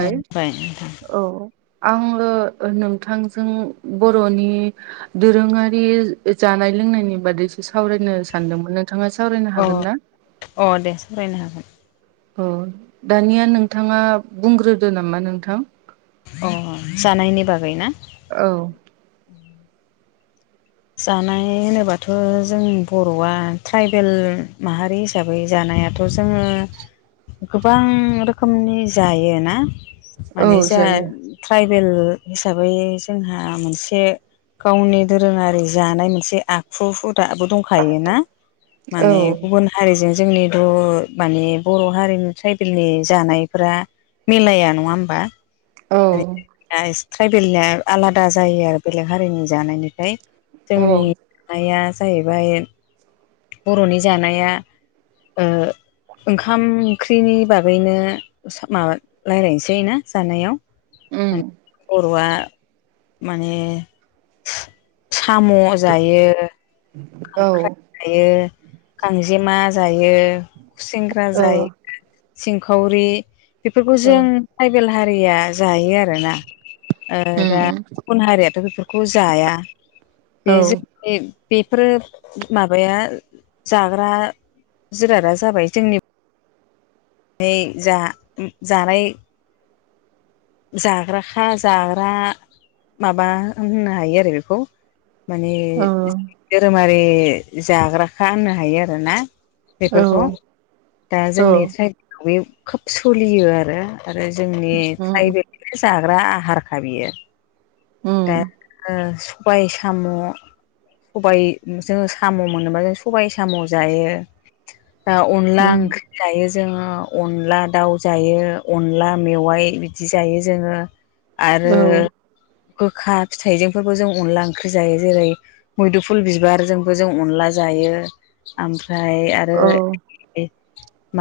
औ ओमफाय। औ आङो नोंथांजों बर'नि दोरोङारि जानाय लोंनायनि बादैसो सावरायनो सानदोंमोन। नोंथाङा सावरायनो अ हागोन ना? अ दे सरायनो हागोन। औ दानिया नोंथाङा बुंग्रोदो नामा नोंथां? अ जानायनि बागै ना? औ। जानाय होनोबाथ' जों बर'आ ट्राइबेल माहारि हिसाबै जानायाथ' जोङो गोबां रोखोमनि जायो ना औ माने जाहा जायो ट्राइबेल हिसाबै जोंहा मोनसे गावनि दोरोङारि जानाय मोनसे आखु हुदाबो दंखाय ना औ माने गुबुन हारिजों जोंनि' मानि‌ बर' हारिनि ट्राइबेलनि जानायफोरा मिलाया नङा होमबा? औ म ट्राइबेलनिया आलादा जायो आरो बेलेग हारिनि जानायनिफ्राय औ जोंनि नाया जाहैबाय बर'नि जानाया ओंखाम ओंख्रिनि बागैनो माबा राय्लायनोसै ना जानायाव उम। माने बर'आ माने साम' जायो। औ खांख्राय जायो गांजेमा जायो खुसेंग्रा औ जायो। सिंखावरि बेफोरखौ औ जों ट्राइबेल हारिया जायो आरोना दा उम गुबुन हारियाथ' बेफोरखौ जाया। औ बे जों बे। बेफोर माबाया जाग्रा जिरादा जाबाय जोंनि बेमै जा जानाय जाग्राखा जाग्रा माबा होननो हायो आरो बेखौ माने औ धोरोमारि जाग्राखा होननो हायो आरोना। औ बेफोरखौ दा औ जोंनि ट्राइबेलाव बे खोब सोलियो आरो आरो जोंनि उम ट्राइबेल जाग्रा आहारखा बियो। दा उम सबाय साम' सबाय जोङो साम' मोनोबा जों सबाय साम' जायो। आ अनला उम ओं जायो जोङो अनला दाउ जायो अनला मेवाइ बिदि जायो जोङो। आरो औ गोखा फिथाइजोंफोरबो जों अनला ओंख्रि जायो जेरै मैदुफुल बिबारजोंबो जों अनला जायो। ओमफ्राय आरो औ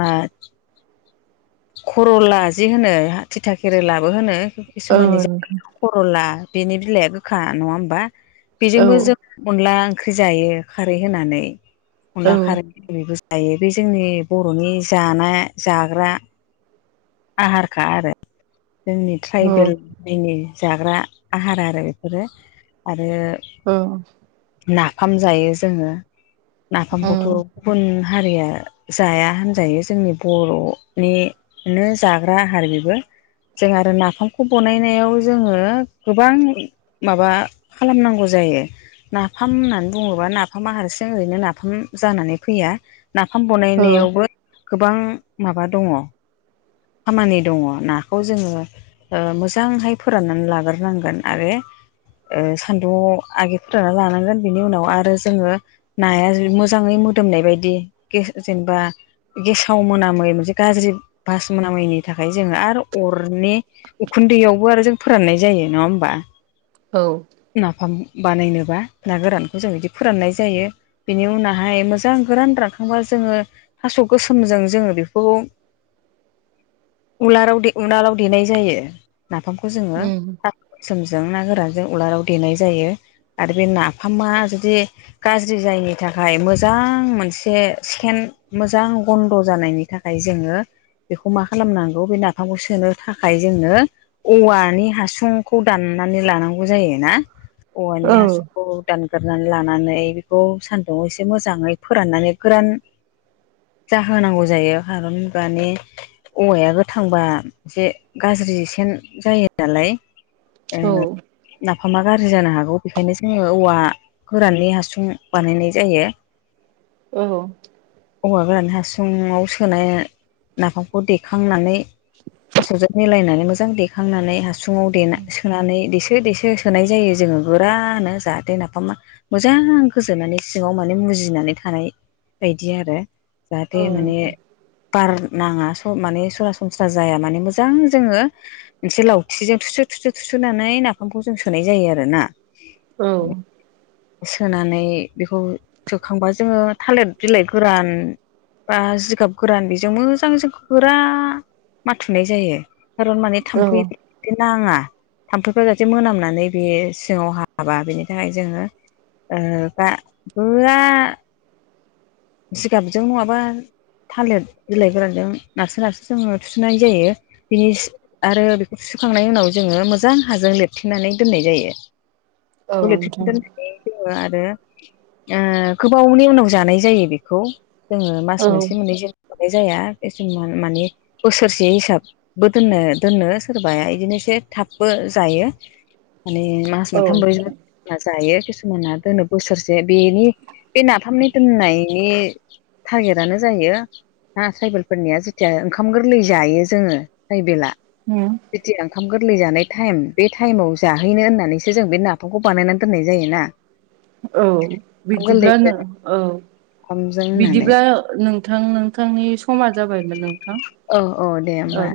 मा खर'ला जि होनो थिथााखेरि लाबो होनो औ किसुमाननि जा नोंथां खरला बिनि बिलाइआ गोखा नङा होमबा बेजोंबो औ जों अनला ओंख्रि जायो खारै होनानै अनला खारै जैबो जायो बे जोंनि बर'नि जानाया जाग्रा आहारखा आरो जोंनि औ ट्राइबेल औ दैनि जाग्रा आहार आरो बेफोरो आरो। औ। नाफाम जायो जोङो नाफामखौथ'। उम गुबुन हारिया जाया हामजायो जोंनि बर'नि बिनो जाग्रा आहार बेबो जों आरो नाफामखौ बानायनायाव जोङो गोबां माबा खालामनांगौ जायो। नाफाम होननानै बुङोब्ला नाफामा हारसिं ओरैनो नाफाम जानानै फैया। नाफाम ओ बनायनायावबो गोबां माबा दङ। खामानि दङ नाखौ जोङो मोजांहाय फोराननानै लाग्रोनांगोन आरो। सान्दुं आगिरफोरानना लानांगोन बिनि उनाव आरो जोङो। नाया मोजाङै मोदोमनाय बायदि जेनेबा गेसाव मोनामै मोनसे गाज्रि ुम मैनि थाखाय जोङो आरो अरनि उखुन्दैयावबो आरो जों फोराननाय जायो नङा होमबा? औ। नाफाम बानायनोबा ना गोरानखौ जों बिदि फोराननाय जायो। बिनि उनावहाय मोजां गोरान रानखांबा जोङो। थास' गोसोमजों जोङो बेखौ। उलालाव द उनालाव देनाय जायो। नाफामखौ जोङो उम साबसोमजों ना गोरानजों उलाराव देनाय जायो। आरो बे नाफामा जुदि गाज्रि जायिनि थाखाय मोजां मोनसे सेकेन्ड। मोजां गन्द' जानायनि थाखाय जोङो। बेखौ मा खालामनांगौ बे नाफामखौ सोनो थाखाय जोंनो औवानि हासुंखौ दाननानै लानांगौ जायो ना औ औवानि हासुंखौ। गानगोरनानै लानानै बेखौ सान्दुं एसे मोजाङै फोराननानै गोरान जाहोनांगौ जायो खारन मानि औवाया गोथांबा एसे गाज्रि सेन जायो नालाय। औ। नामा गाज्रि जानो हागौ बेखायनो जोङो औवा गोराननि हासुं बानायनाय जायो। [inaudible] औ। औवा गोरान हासुुंङाव सोनाय नाफामखौ देखांनानै थास'जों मिलायनानै मोजां देखांनानै हासुङाव देना सोनानै देसो देसो सोनाय जायो जोङो गुरानो जाहाथे नाफामा मोजां गोजोननानै सिङाव माने मुजिनानै थानाय बायदि आरो। जाहाथे माने बार नाङा माने सरासनस्रा जाया माने मोजां जोङो। मोनसे लावथिजों थुसु थुसु थुसुनानै नाफामखौ जों सोनाय जायो आरो ना औ। सोनानै बेखौ सोखांबा जोङो थालिर बिलाइ गोरान। बा जिगाब गोरान बेजों मोजां जों गोरा माथुनाय जायो। खारन माने औ थाम्फै। बि नाङा थाम्फैफ जाहाथे मोनामनानै बे सिङाव हाबा बेनि थाखाय जोङो। गा जिगाबजों नङाबा थालिर बिलाइ गोरानजों नारसो नारसो जोङो थुसुनाय जायो। बिनि आरो बेखौ सुखांनायनि उनाव जोङो मोजां हाजों लिरथेनानै दोननाय जायो। औ ब नोंथां आरो गोबावनि उनाव जानाय जायो बेखौ। जोङो औ मास नोंथां औ मोनसे मोननै जों मोननाय जाया [unintelligible] माने बोसोरसे हिसाब बो दोननो दोननो सोरबाया बिदिनो एसे थाबबो जायो [unintelligible] औ नोंथां था जायो किसुमाना दोनो बोसोरसे बेनि बे नाफामनि दोननाय बिनि थटारगेटनो जायो दा ट्राइबेलफोरनिया जेथिया ओंखाम गोरलै जायो जोङो ट्राइबेला उम बिदि ओंखाम गोरलै जानाय टाइम बे टाइमाव जाहैनो होननानैसो जों बे नाफामखौ बानायनानै दोननाय जायोना [inaudible] औ ओंखाम गोरलैजों बिरदिब्लानो औ ओंखामजों होननानै बिदिब्ला नोंथां नोंथांनि समा जाबायमोन नोंथां औ औ दे ओ होमबा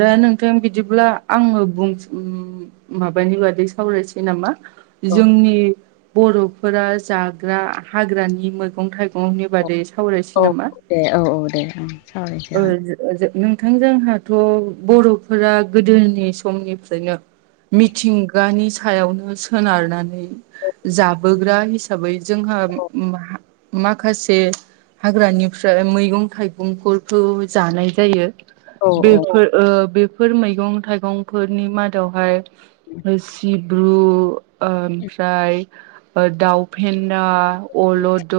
दा नोंथां बिदिब्ला आङो बुं माबानि बादै सावरायसै नामा औ जोंनि बर'फोरा जाग्रा हाग्रानि मैगं थाइगंनि बादै सावरायसै औ नामा दे औ औ दे ओं सावरायनोसै जाहा ओ जो नोंथां जोंहाथ' बर'फोरा गोदोनि समनिफ्रायनो मिथिंगानि सायावनो सोनारनानै जाबोग्रा हिसाबै हिसाबै जोंहा मा माखासे हाग्रानिफ्राय मैगं थाइगंफोरखौ जानाय जायो ओ औ औ बेफोर बेफोर मैगं थाइगंफोरनि मादावहाय सिब द्रु ओमफ्राय दाउफेन्दा अलद दद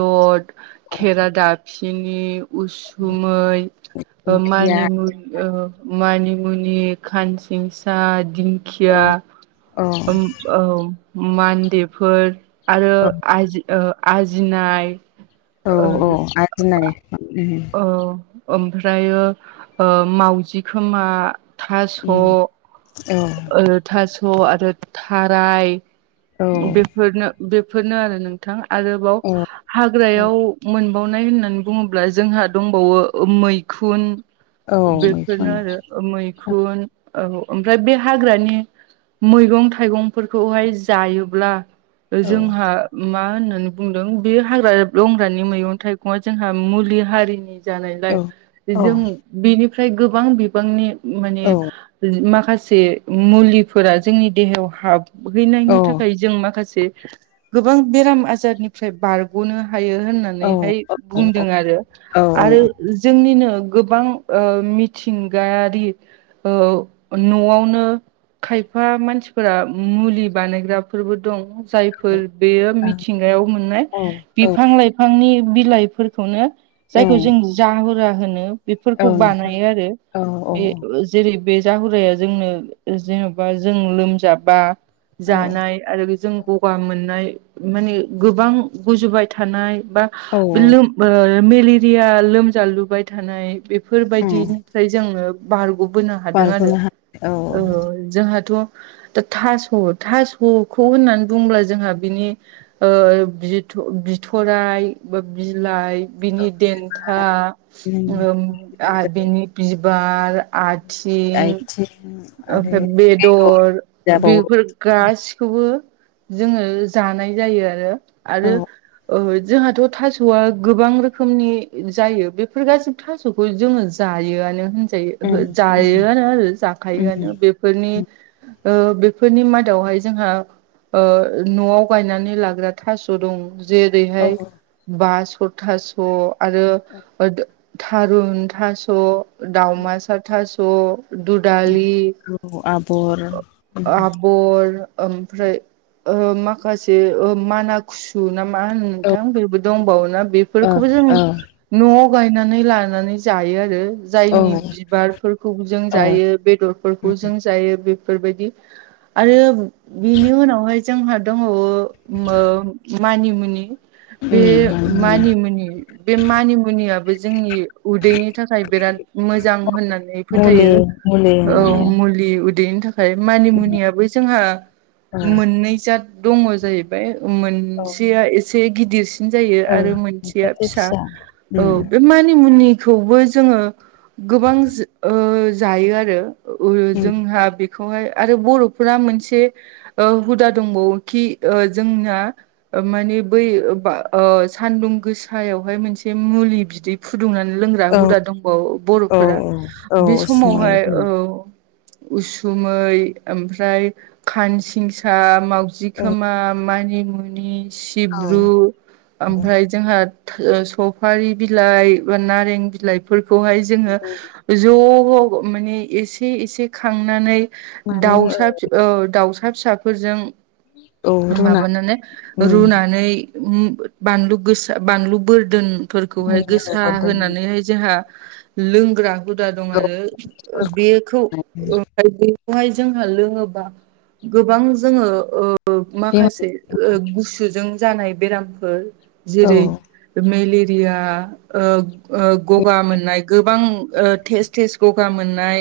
औ खेरा दाफिनि उसुमै ओंख्रिया मानिमु ओ मानिमुनि खानसिंसा औ दिंखिया औ ओम औ मान्देफोर आरो औ आजि ओ आजिनाय [unintelligible] औ अ आ [unintelligible] औ ओमफ्रायो मावउजि खोमा थास' उम ओ औ थास' आरो थाराय औ बेफोरनो बेफोरनो आरो नोंथां आरोबाव औ औ हाग्रायाव मोनबावनाय होननानै बुङोब्ला जोंहा दंबावो मैखुन औ बेफोरनो मैखुन आरो मैखुन औ ओमफ्राय बे हाग्रानि मैगं थाइगंफोरखौहाय जायोब्ला औ जोंहा मा होननानै बुंदों बे हाग्रा लंग्रानि मैगं थाइगङा जोंहा मुलि हारिनि जानायलाय औ औ जों बेनिफ्राय गोबां बिबांनि माने औ माखासे मुलिफोरा जोंनि देहायाव हाब हैनायनि थाखाय जों माखासे गोबां बेराम आजारनिफ्राय बारग'नो हायो औ होननानैहाय बुंदों आरो औ आरो जोंनिनो गोबां ओ मिथिंगायारि ओ न'आवनो खायफा मानसिफोरा मुलि बानायग्राफोरबो दं जाय फोर बेयो मिथिंगायाव मोननाय बिफां लाइफांनि बिलाइफोरखौनो औ जायखौ जों जाहुरा होनो बेफोरखौ नोंथां बानायो आरो औ औ बे जेरै बे जाहुराया जोंनो जेन'बा जों लोमजाबा औ जानाय आरो जों गगा मोननाय माने गोबां गुजुबाय थानाय बा औ बे लोम मेलेरिया लोमजालुबाय थानाय बेफोरबायदि औ फ्राय जोङो बारग'बोनो हादों आरो बारग'नो हानाय औ ओ जोंहाथ' दा थास' थास'खौ होननानै बुंब्ला जोंहा बिनि ओ बिथ' बिथ'राय बा बिलाइ बिनि देन्था ओ आ बिनि बिबार आथिं [unintelligible] ओफ्राय बेद'र बि जाबावो फोर गासिखौबो जोङो जानाय जायो आरो औ आरो ओ जोंहाथ' थास'आ गोबां रोखोमनि जायो बेफोर गासैबो थास सखौ जोङो जायोआनो उम होनजायो उम जायोआनो आरो उम जाखायोआनो बेफोरनि उम ओ बेफोरनि मादावहाय जोंहा ओ न'आव गायनानै लाग्रा थास' दं औ जेरैहाय बास'थास' आरो थारुन थास' दावमासा थास' दुद दालि औ आबर औ आब बर ओमफ्राय ओ माखासे माना खुसु ना मा होनो ओ नोंथां बेबो दंबावोना औ बेफोरखौबो जों न'आव गायनानै लानानै जायो आरो औ जायनि बिबारफोरखौ जों औ जायो बेदरफोरखौ जों जायो बेफोरबायदि आरो बिनि उनावहाय जोंहा दङ ओ मानिमुनि बे उम मानिमुनि बे मानिमुनियाबो जोंनि उदैनि थाखाय बिराद मोजां होननानै मुलि फोथायो मुलि औ होननानै मुलि उदैनि थाखाय मानि मुनियाबो जोंहा मोननै जा दङ जाहैबाय औ मोनसेया एसे गिदि सिन जायो आरो मोनसेया फिसा औ उम बे मानिमुनिखौबो जोङो गोबां ओ जायो आरो उम जोंहा बे खौहाय आरो बर'फोरा मोनसे ओ हुदा दंबावोखि जोंना ओ माने बै बा ओ सानदुं गोसायावहाय मोनसे मुलि बिदै फुदुंनानै लोङो हुदा औ हुदा दंबावो औ बर'फोरा औ बे उसुमै समावहाय होनो उसुमै आमफ्राय खानसिंसा [unintelligible] औ जिखोमा मानिमुनि औ सिब्रु ओमफ्राय जोंहा सफारि बिलाइ बा नारें बिलाइफोरखौहाय जोङो ज' माने एसे एसे खांनानै दाउसा औ दाउसा फिसाफोरजों औ रुना माबानानै उम रुनानै उम बानलु गोसा बानलु बोरदोन फोरखौहाय गोसा होनानैहाय जोंहा लोंग्रा हुदा दं आरो औ बेखौ [unintelligible] बेखौहाय जोंहा लोङोबा गोबां जोङो ओ बिमा माखासे गुसुजों जानाय बेरामफोर औ जेरै मेलेरिया ओ ओ गगा मोननाय गोबां टेस्ट थेस गगा मोननाय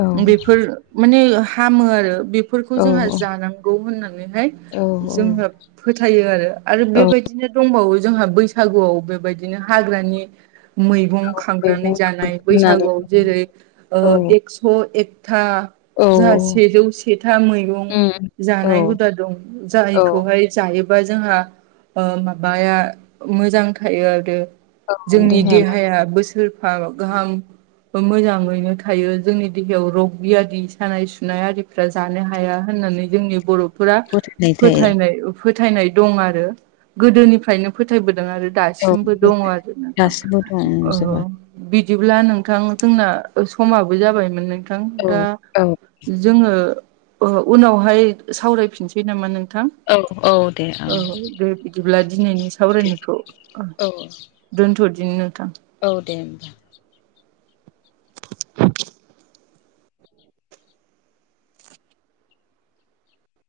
औ बेफोर मान हामो आरो फोरफोरखौ औ जोंहा जानांगौ होननानैहाय औ जोङो फोथायो आरो आरो औ बेबायदिनो दंबावो जोंहा बैसागुआव बेबायदिनो हाग्रानि मैगं खांनानै मैगं जानाय फाननानै बैसागुआव जेरै ओ औ एक्स' ए था औ जाहा सेजौ सेथा मैगं उम औ जानाय हुदा दं औ जारैखौहाय जायोबा जोंहा ओ माबाया मोजां थायो आरो औ जोंनि मा देहाया बोसोरफा गाहाम मोजाङैनो थायो जोंनि देहायाव रग बियादि सानाय सुनाय आरिफ्रा जानो हाया होननानै जोंनि बर' फोरा गथायनाय थायो फोथायनाय फोथायनाय दं आरो गोदोनिफ्रायनो फोथायबोदों आरो औ दासिमबो दङ आरो नोंथां गासिबो ओ दंजोबा बिदिब्ला नोंथां जोंना समाबो जाबायमोन नोंथां औ दा औ जोङो उनावहाय सावरायफिनसै नामा नोंथां। औ दे बिदिब्ला दिनैनि सावरायनायखौ औ दन थदिनि नोंथां औ दे होनोमबा [inaudible]